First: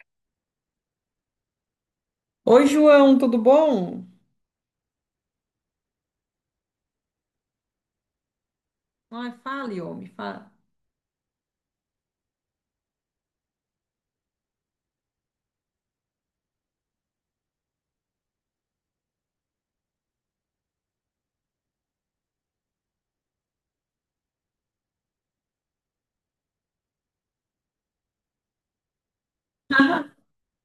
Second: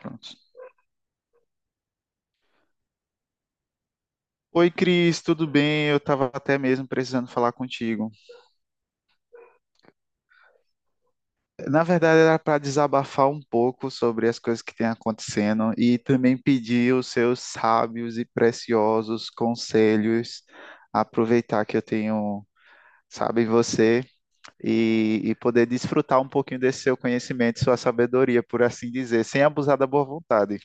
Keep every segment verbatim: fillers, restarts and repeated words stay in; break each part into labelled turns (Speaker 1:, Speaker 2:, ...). Speaker 1: Pronto.
Speaker 2: Oi, João, tudo bom?
Speaker 1: Oi, Cris, tudo bem? Eu estava até mesmo precisando falar contigo.
Speaker 2: Ai, fale, homem, fala.
Speaker 1: Na verdade, era para desabafar um pouco sobre as coisas que têm acontecendo e também pedir os seus sábios e preciosos conselhos, aproveitar que eu tenho, sabe, você e, e poder desfrutar um pouquinho desse seu conhecimento, sua sabedoria, por assim dizer, sem abusar da boa vontade.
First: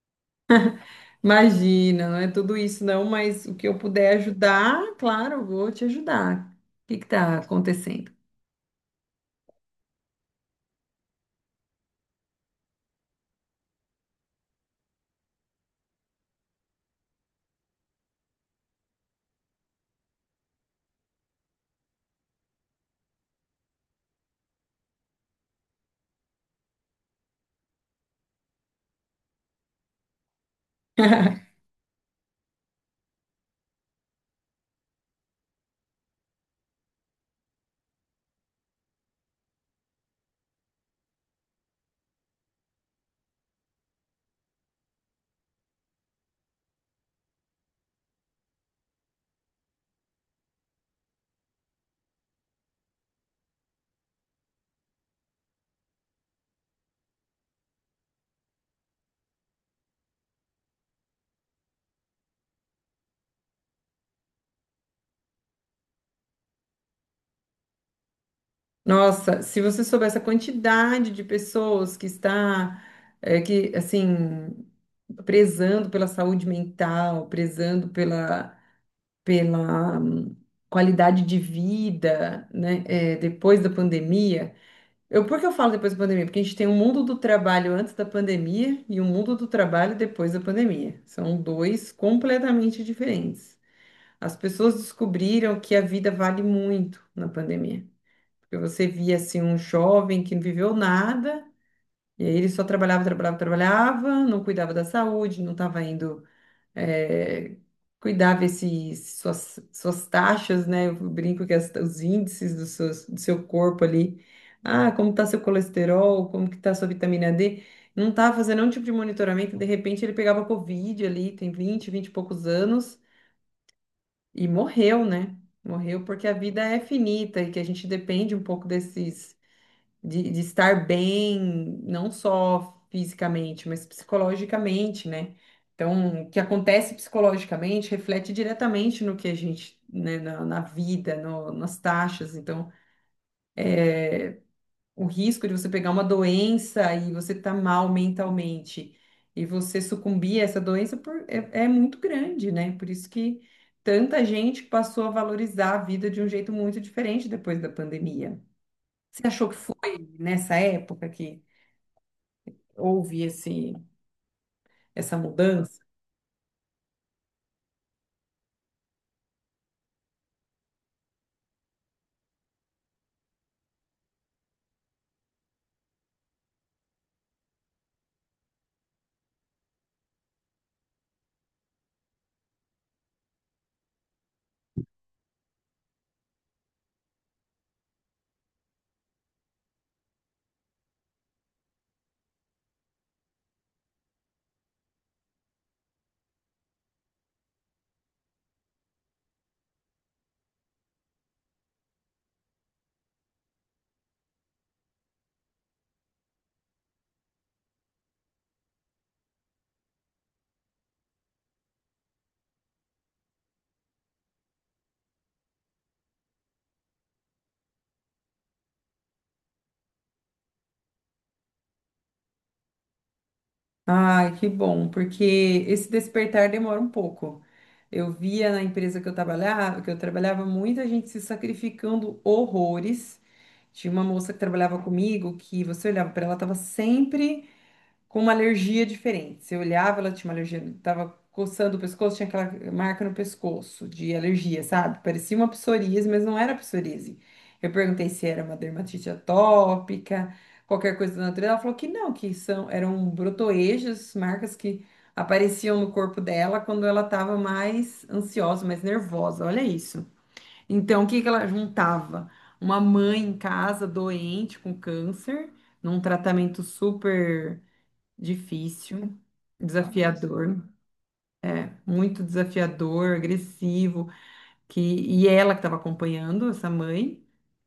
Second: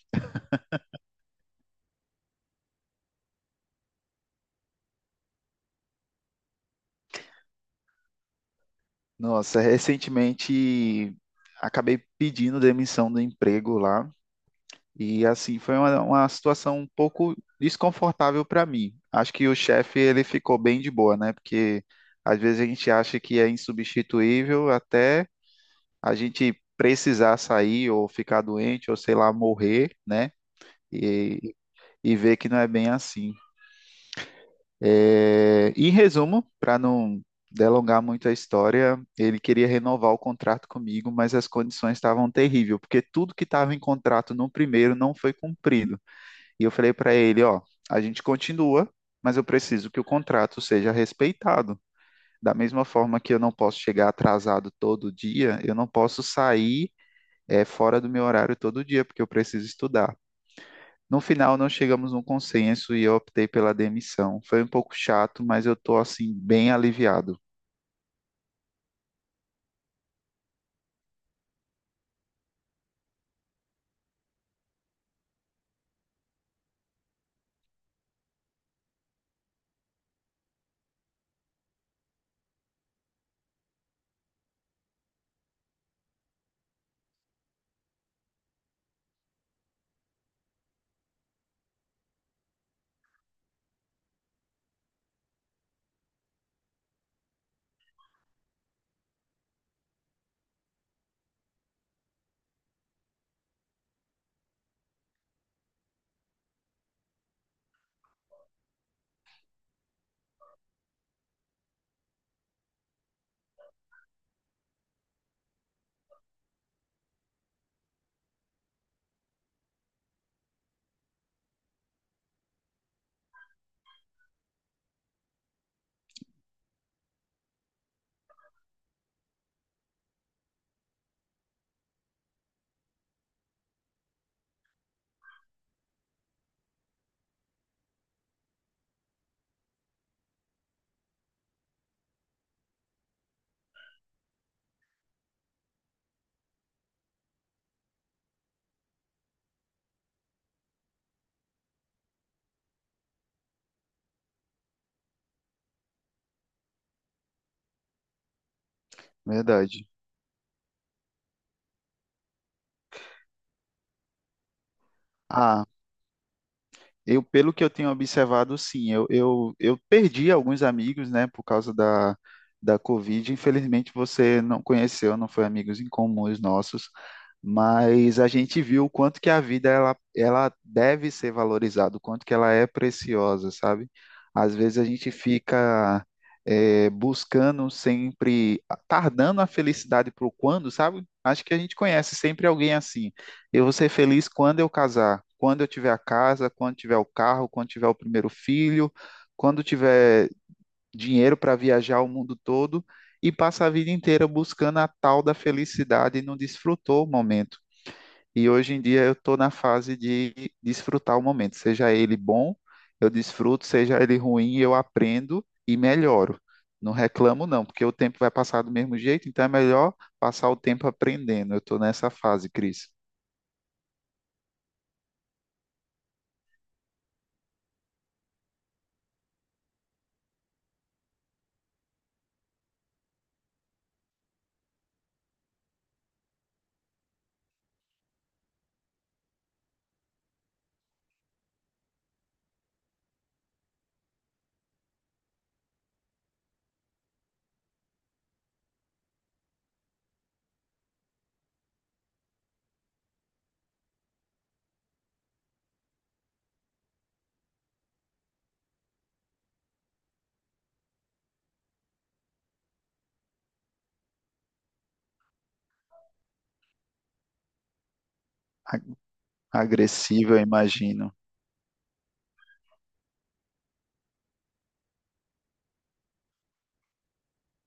Speaker 2: Imagina, não é tudo isso não, mas o que eu puder ajudar, claro, eu vou te ajudar. O que que tá acontecendo?
Speaker 1: Nossa, recentemente acabei pedindo demissão do emprego lá. E assim foi uma, uma situação um pouco desconfortável para mim. Acho que o chefe ele ficou bem de boa, né? Porque às vezes a gente acha que é insubstituível até a gente precisar sair ou ficar doente ou sei lá morrer, né? E, e ver que não é bem assim. É, em resumo, para não delongar muito a história, ele queria renovar o contrato comigo, mas as condições estavam terríveis, porque tudo que estava em contrato no primeiro não foi cumprido. E eu falei para ele, ó, a gente continua, mas eu preciso que o contrato seja respeitado. Da mesma forma que eu não posso chegar atrasado todo dia, eu não posso sair eh, fora do meu horário todo dia, porque eu preciso estudar. No final, não chegamos num consenso e eu optei pela demissão. Foi um pouco chato, mas eu tô assim bem aliviado,
Speaker 2: Nossa, se você soubesse a quantidade de pessoas que está, eh, que, assim, prezando pela saúde mental, prezando pela, pela hum, qualidade de vida, né? Eh, depois da pandemia. Eu, por que eu falo depois da pandemia? Porque a gente tem o mundo do trabalho antes da pandemia e o mundo do trabalho depois da pandemia. São dois completamente diferentes. As pessoas descobriram que a vida vale muito na pandemia. Porque você via assim um jovem que não viveu nada, e aí ele só trabalhava, trabalhava, trabalhava, não cuidava da saúde, não estava indo é, cuidar, ver suas, suas taxas, né? Eu brinco que as- os índices do seu, do seu corpo ali. Ah, como tá seu colesterol, como que tá sua vitamina dê. Não estava fazendo nenhum tipo de monitoramento. De repente ele pegava Covid ali, tem vinte, vinte e poucos anos, e morreu, né? Morreu porque a vida é finita e que a gente depende um pouco desses de, de estar bem, não só fisicamente, mas psicologicamente, né? Então, o que acontece psicologicamente reflete diretamente no que a gente, né, na, na vida, no- nas taxas. Então, o risco de você pegar uma doença e você tá mal mentalmente e você sucumbir a essa doença por- é, é muito grande, né? Por isso que tanta gente passou a valorizar a vida de um jeito muito diferente depois da pandemia. Você achou que foi
Speaker 1: verdade.
Speaker 2: nessa época que houve esse, essa
Speaker 1: Ah,
Speaker 2: mudança.
Speaker 1: eu, pelo que eu tenho observado, sim, eu, eu, eu perdi alguns amigos, né, por causa da, da Covid. Infelizmente, você não conheceu, não foi amigos em comuns nossos, mas a gente viu o quanto que a vida ela, ela deve ser valorizada, o quanto que ela é preciosa, sabe? Às vezes a gente fica eh, buscando sempre, tardando a felicidade para o quando, sabe? Acho que a gente conhece sempre alguém assim. Eu vou ser feliz quando eu casar, quando eu tiver a casa, quando tiver o carro, quando tiver o primeiro filho, quando tiver dinheiro para viajar o mundo todo e passa a vida inteira buscando a tal da felicidade e não desfrutou o momento. E hoje em dia eu estou na fase de desfrutar o momento, seja ele bom, eu desfruto, seja ele ruim, eu aprendo e melhoro. Não reclamo, não, porque o tempo vai passar do mesmo jeito, então é melhor passar o tempo aprendendo. Eu estou nessa fase, Cris.
Speaker 2: Ai, que bom, porque esse despertar demora um pouco. Eu via na empresa que eu trabalhava, que eu trabalhava muita gente se sacrificando horrores. Tinha uma moça que trabalhava comigo que você olhava para ela, estava sempre com uma alergia diferente. Você olhava, ela tinha uma alergia, tava coçando o pescoço, tinha aquela marca no pescoço de alergia, sabe? Parecia uma psoríase, mas não era psoríase. Eu perguntei se era uma dermatite atópica, qualquer coisa da natureza. Ela falou que não, que são, eram brotoejos, marcas que apareciam no corpo dela quando ela estava mais ansiosa, mais nervosa. Olha isso. Então, o que que ela juntava? Uma mãe em casa doente com câncer, num tratamento super difícil,
Speaker 1: Agressiva, eu
Speaker 2: desafiador,
Speaker 1: imagino.
Speaker 2: muito desafiador, agressivo, que e ela que estava acompanhando essa mãe,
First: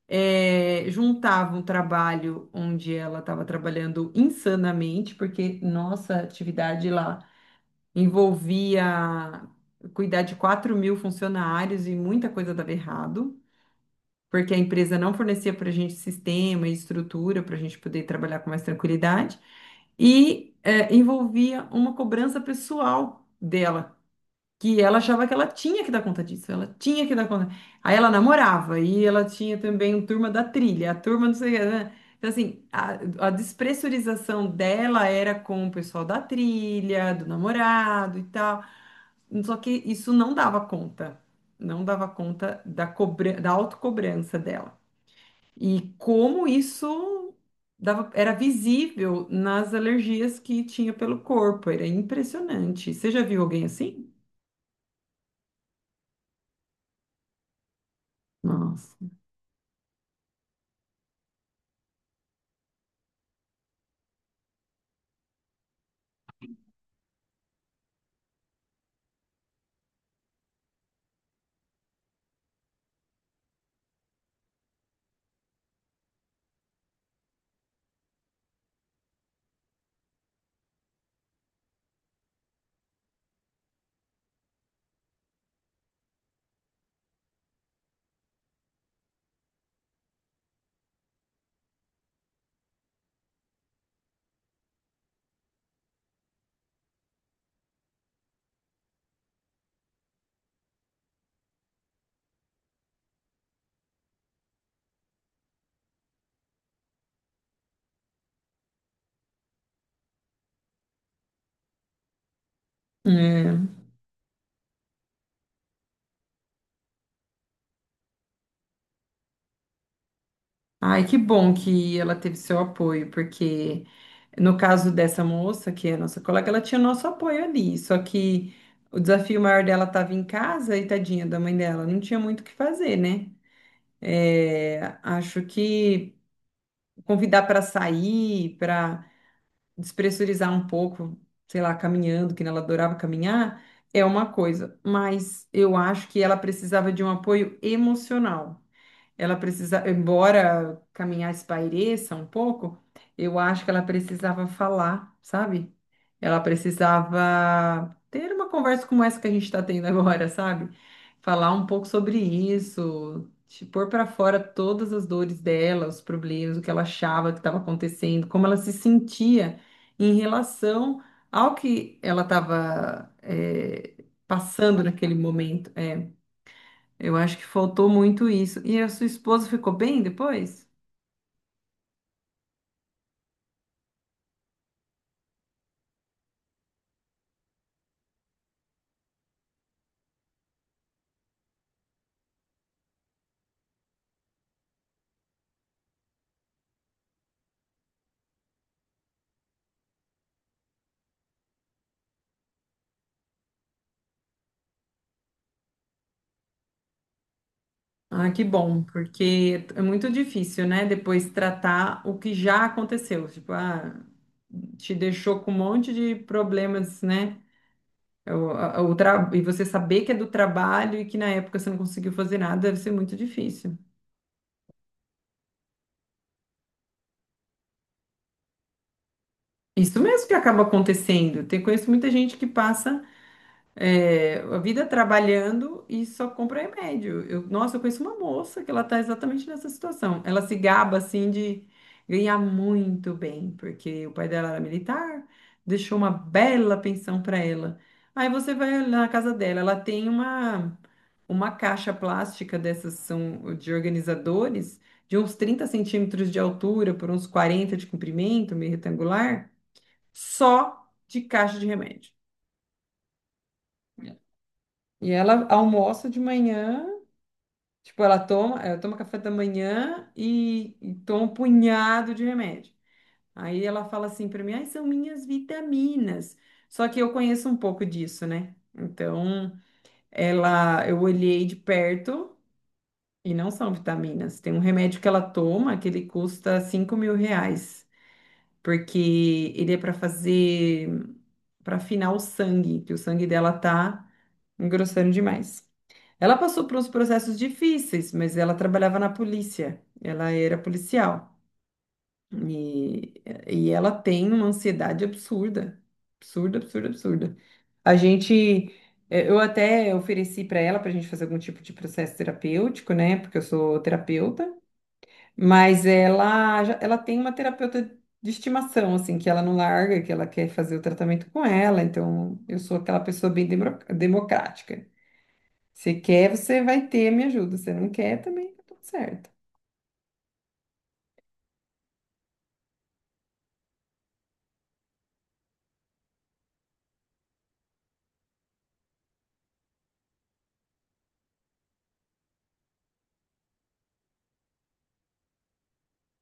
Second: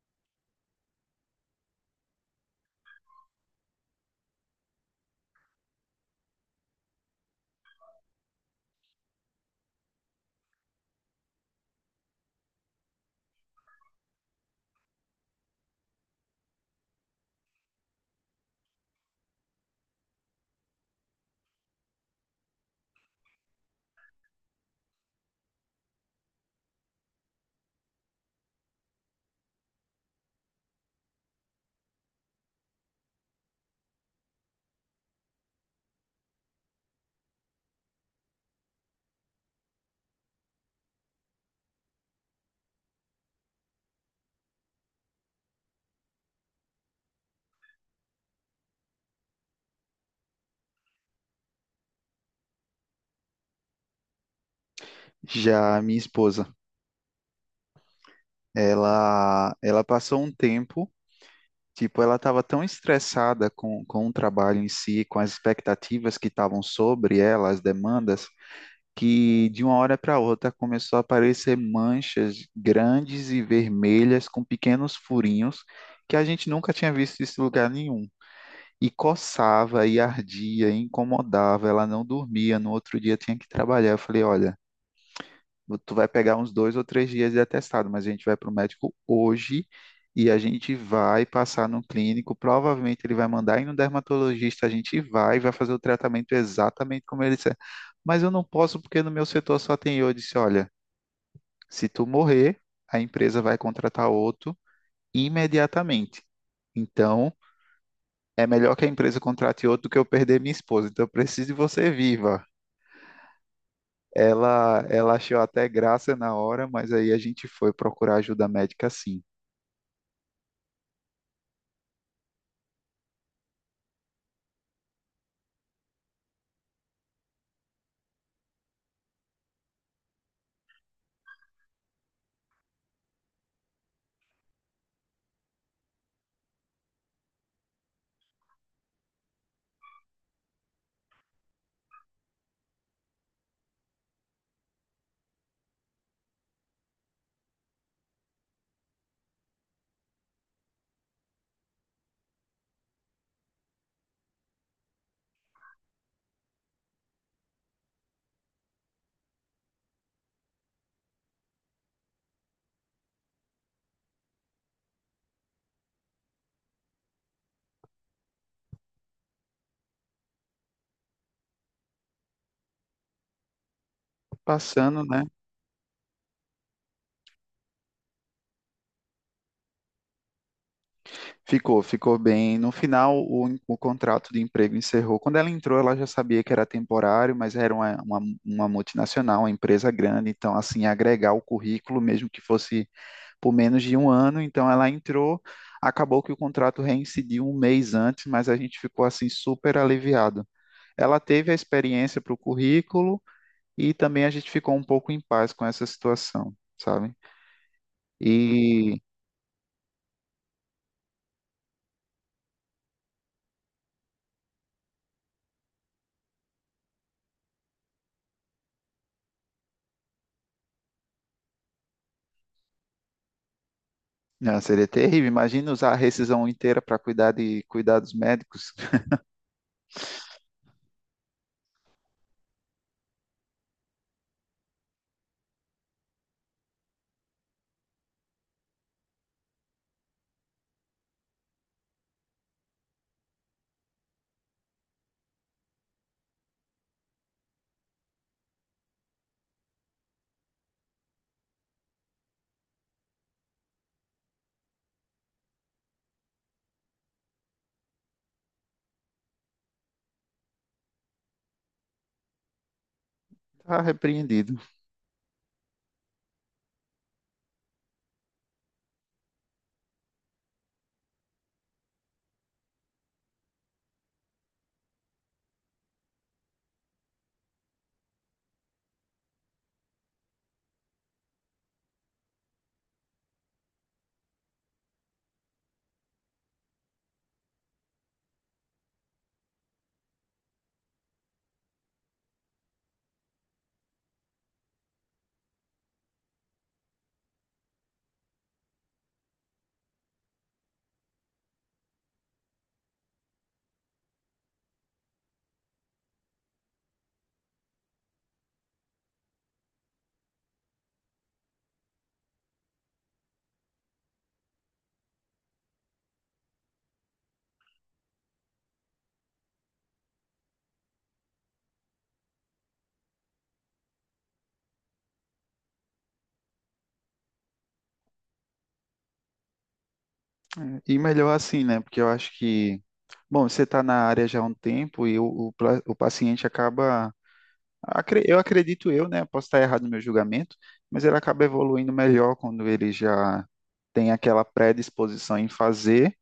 Speaker 2: eh, juntava um trabalho onde ela estava trabalhando insanamente, porque nossa atividade lá envolvia cuidar de quatro mil funcionários e muita coisa dava errado. Porque a empresa não fornecia para a gente sistema e estrutura para a gente poder trabalhar com mais tranquilidade. e é, envolvia uma cobrança pessoal dela, que ela achava que ela tinha que dar conta disso, ela tinha que dar conta. Aí ela namorava e ela tinha também um turma da trilha, a turma não sei o que, né? Então, assim, a, a despressurização dela era com o pessoal da trilha, do namorado e tal. Só que isso não dava conta. Não dava conta da cobra, da autocobrança dela. E como isso dava- era visível nas alergias que tinha pelo corpo, era impressionante. Você já viu alguém assim?
Speaker 1: Já a minha esposa,
Speaker 2: Nossa.
Speaker 1: ela, ela passou um tempo, tipo, ela estava tão estressada com, com o trabalho em si, com as expectativas que estavam sobre ela, as demandas, que de uma hora para outra começou a aparecer manchas grandes e vermelhas com pequenos furinhos que a gente nunca tinha visto isso em lugar nenhum. E coçava, e ardia, e incomodava, ela não dormia, no outro dia tinha que trabalhar. Eu falei, olha. Tu vai pegar uns dois ou três dias de atestado, mas a gente vai para o médico hoje e a gente vai passar no clínico. Provavelmente ele vai mandar ir no dermatologista, a gente vai, vai fazer o tratamento exatamente como ele disser. Mas eu não posso porque no meu setor só tem eu. Eu disse, olha, se tu morrer, a empresa vai contratar outro imediatamente. Então, é melhor que a empresa contrate outro do que eu perder minha esposa. Então, eu preciso de você viva.
Speaker 2: É.
Speaker 1: Ela, ela achou até graça na hora, mas aí a gente foi procurar ajuda médica sim.
Speaker 2: Ai, que bom que ela teve seu apoio, porque no caso dessa moça, que é a nossa colega, ela tinha nosso apoio ali, só que o desafio maior dela estava em casa e tadinha da mãe dela, não tinha muito o que fazer, né? É, acho que convidar para sair, para despressurizar um pouco, sei lá, caminhando, que ela adorava caminhar, é uma coisa, mas eu acho que ela precisava de um apoio emocional. Ela precisava, embora caminhar espaireça um pouco, eu acho que ela precisava falar, sabe? Ela precisava ter uma conversa como essa que a gente está tendo agora, sabe? Falar um pouco sobre isso, te pôr para fora todas as dores dela, os problemas, o que ela achava que estava acontecendo, como ela se sentia em relação ao que ela estava, passando
Speaker 1: Passando,
Speaker 2: naquele
Speaker 1: né?
Speaker 2: momento. É, eu acho que faltou muito isso. E a sua esposa ficou bem depois?
Speaker 1: Ficou, ficou bem. No final, o, en- o contrato de emprego encerrou. Quando ela entrou, ela já sabia que era temporário, mas era uma, uma, uma multinacional, uma empresa grande, então, assim, agregar o currículo, mesmo que fosse por menos de um ano. Então, ela entrou, acabou que o contrato reincidiu um mês antes, mas a gente ficou, assim, super aliviado. Ela teve a experiência para o currículo e também a gente ficou um pouco em paz com essa situação, sabe?
Speaker 2: Ah, que bom, porque é muito difícil, né? Depois tratar o que já aconteceu. Tipo, ah, te deixou com um monte de problemas, né? O, a- o tra- E você saber que é do trabalho e que na época você não conseguiu fazer nada, deve ser muito difícil.
Speaker 1: Ah, seria terrível. Imagina usar a rescisão inteira para cuidar de cuidados médicos.
Speaker 2: Isso mesmo que acaba acontecendo. Tem, conheço muita gente que passa. É, a vida trabalhando e só compra remédio. Eu, nossa, eu conheço uma moça que ela está exatamente nessa situação. Ela se gaba assim de ganhar muito bem, porque o pai dela era militar, deixou uma bela pensão para ela. Aí você vai na casa dela, ela tem uma uma caixa plástica dessas são de organizadores de uns trinta centímetros de altura por uns quarenta de comprimento, meio retangular, só de caixa de remédio.
Speaker 1: Tá repreendido.
Speaker 2: E ela almoça de manhã, tipo, ela toma, ela toma café da manhã e, e toma um punhado de remédio. Aí ela fala assim para mim, ai, são minhas vitaminas. Só que eu conheço um pouco disso, né? Então, ela, eu olhei de perto e não são vitaminas. Tem um remédio que ela toma que ele custa cinco mil reais, porque ele é para fazer, para afinar o sangue, que o sangue dela tá engrossando demais. Ela passou por uns processos difíceis, mas ela trabalhava na polícia, ela era policial. E, e ela tem uma ansiedade absurda, absurda, absurda, absurda. A gente, eh, eu até ofereci para ela para a gente fazer algum tipo de processo terapêutico, né? Porque eu sou terapeuta, mas ela, já- ela tem uma terapeuta de estimação, assim, que ela não larga, que ela quer fazer o tratamento com ela. Então, eu sou aquela pessoa bem democr- democrática. Se quer, você vai ter a minha ajuda. Se não quer, também tá tudo certo.
Speaker 1: É, e melhor assim, né? Porque eu acho que, bom, você está na área já há um tempo e o, o, pla- o paciente acaba, acre- eu acredito eu, né? Posso estar errado no meu julgamento, mas ele acaba evoluindo melhor quando ele já tem aquela predisposição em fazer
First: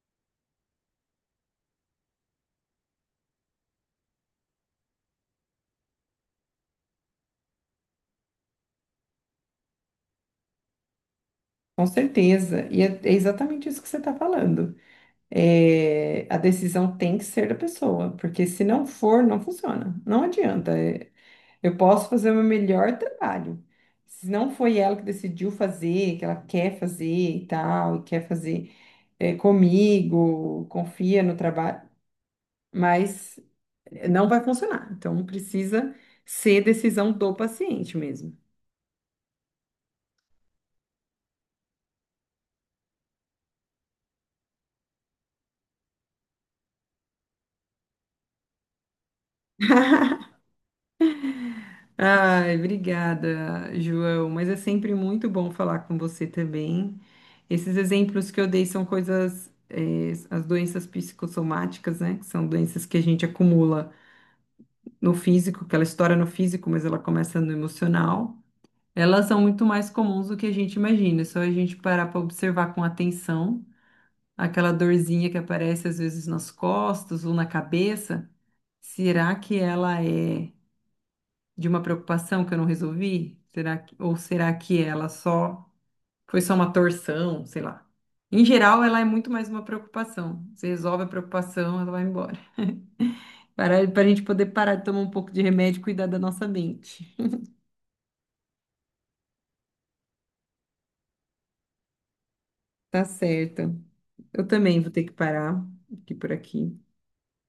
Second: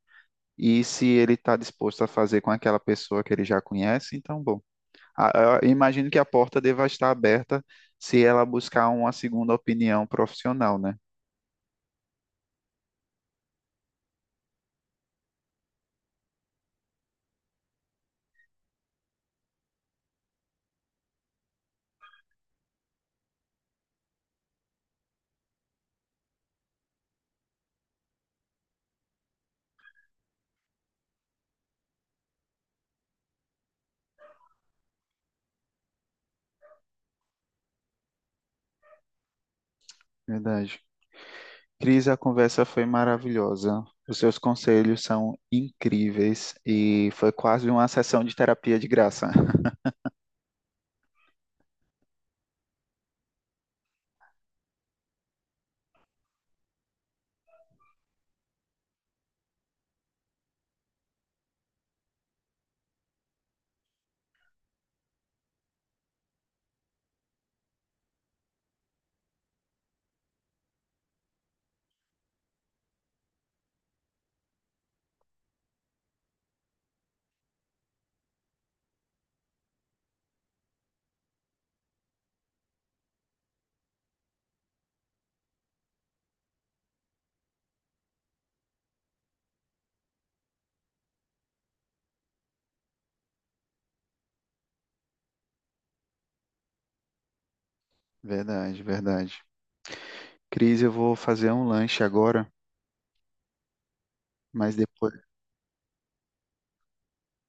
Speaker 1: e se ele está disposto a fazer com aquela pessoa que ele já conhece, então, bom. A- Eu imagino que a porta deva estar aberta se ela buscar uma segunda opinião profissional, né?
Speaker 2: Com certeza. E é é exatamente isso que você está falando. É, a decisão tem que ser da pessoa, porque se não for, não funciona. Não adianta. É, eu posso fazer o meu melhor trabalho. Se não foi ela que decidiu fazer, que ela quer fazer e tal, e quer fazer, é, comigo, confia no trabalho, mas não vai funcionar. Então precisa ser decisão do paciente mesmo.
Speaker 1: Verdade. Cris, a conversa foi maravilhosa. Os seus conselhos são incríveis e foi quase uma sessão de terapia de graça.
Speaker 2: Ai, obrigada, João. Mas é sempre muito bom falar com você também. Esses exemplos que eu dei são coisas, eh, as doenças psicossomáticas, né? Que são doenças que a gente acumula no físico, que ela estoura no físico, mas ela começa no emocional. Elas são muito mais comuns do que a gente imagina. É só a gente parar para observar com atenção aquela dorzinha que aparece às vezes nas costas ou na cabeça. Será que ela é de uma preocupação que eu não resolvi? Será que, ou será que ela só foi só uma torção, sei lá. Em geral, ela é muito mais uma preocupação. Você resolve a preocupação, ela vai embora. Para, para a gente poder parar de tomar um pouco de remédio e cuidar da nossa mente.
Speaker 1: Verdade, verdade. Cris, eu vou fazer um lanche agora,
Speaker 2: Tá certo. Eu
Speaker 1: mas
Speaker 2: também vou ter que
Speaker 1: depois.
Speaker 2: parar aqui por aqui.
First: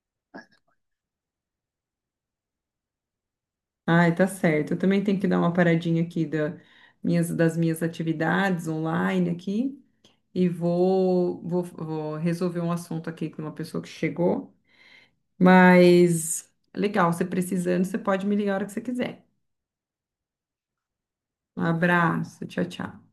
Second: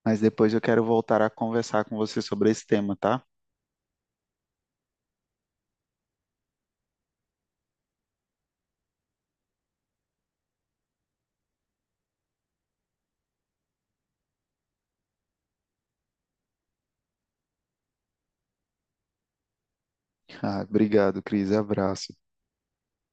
Speaker 1: Mas depois eu quero voltar a conversar com você sobre esse tema, tá?
Speaker 2: Ai, tá certo. Eu também tenho que dar uma paradinha aqui da, minhas, das minhas atividades online aqui e vou, vou, vou resolver um assunto aqui com uma pessoa que chegou. Mas legal, você precisando, você pode me ligar a hora que você quiser.
Speaker 1: Ah, obrigado, Cris.
Speaker 2: Um
Speaker 1: Abraço.
Speaker 2: abraço, tchau, tchau.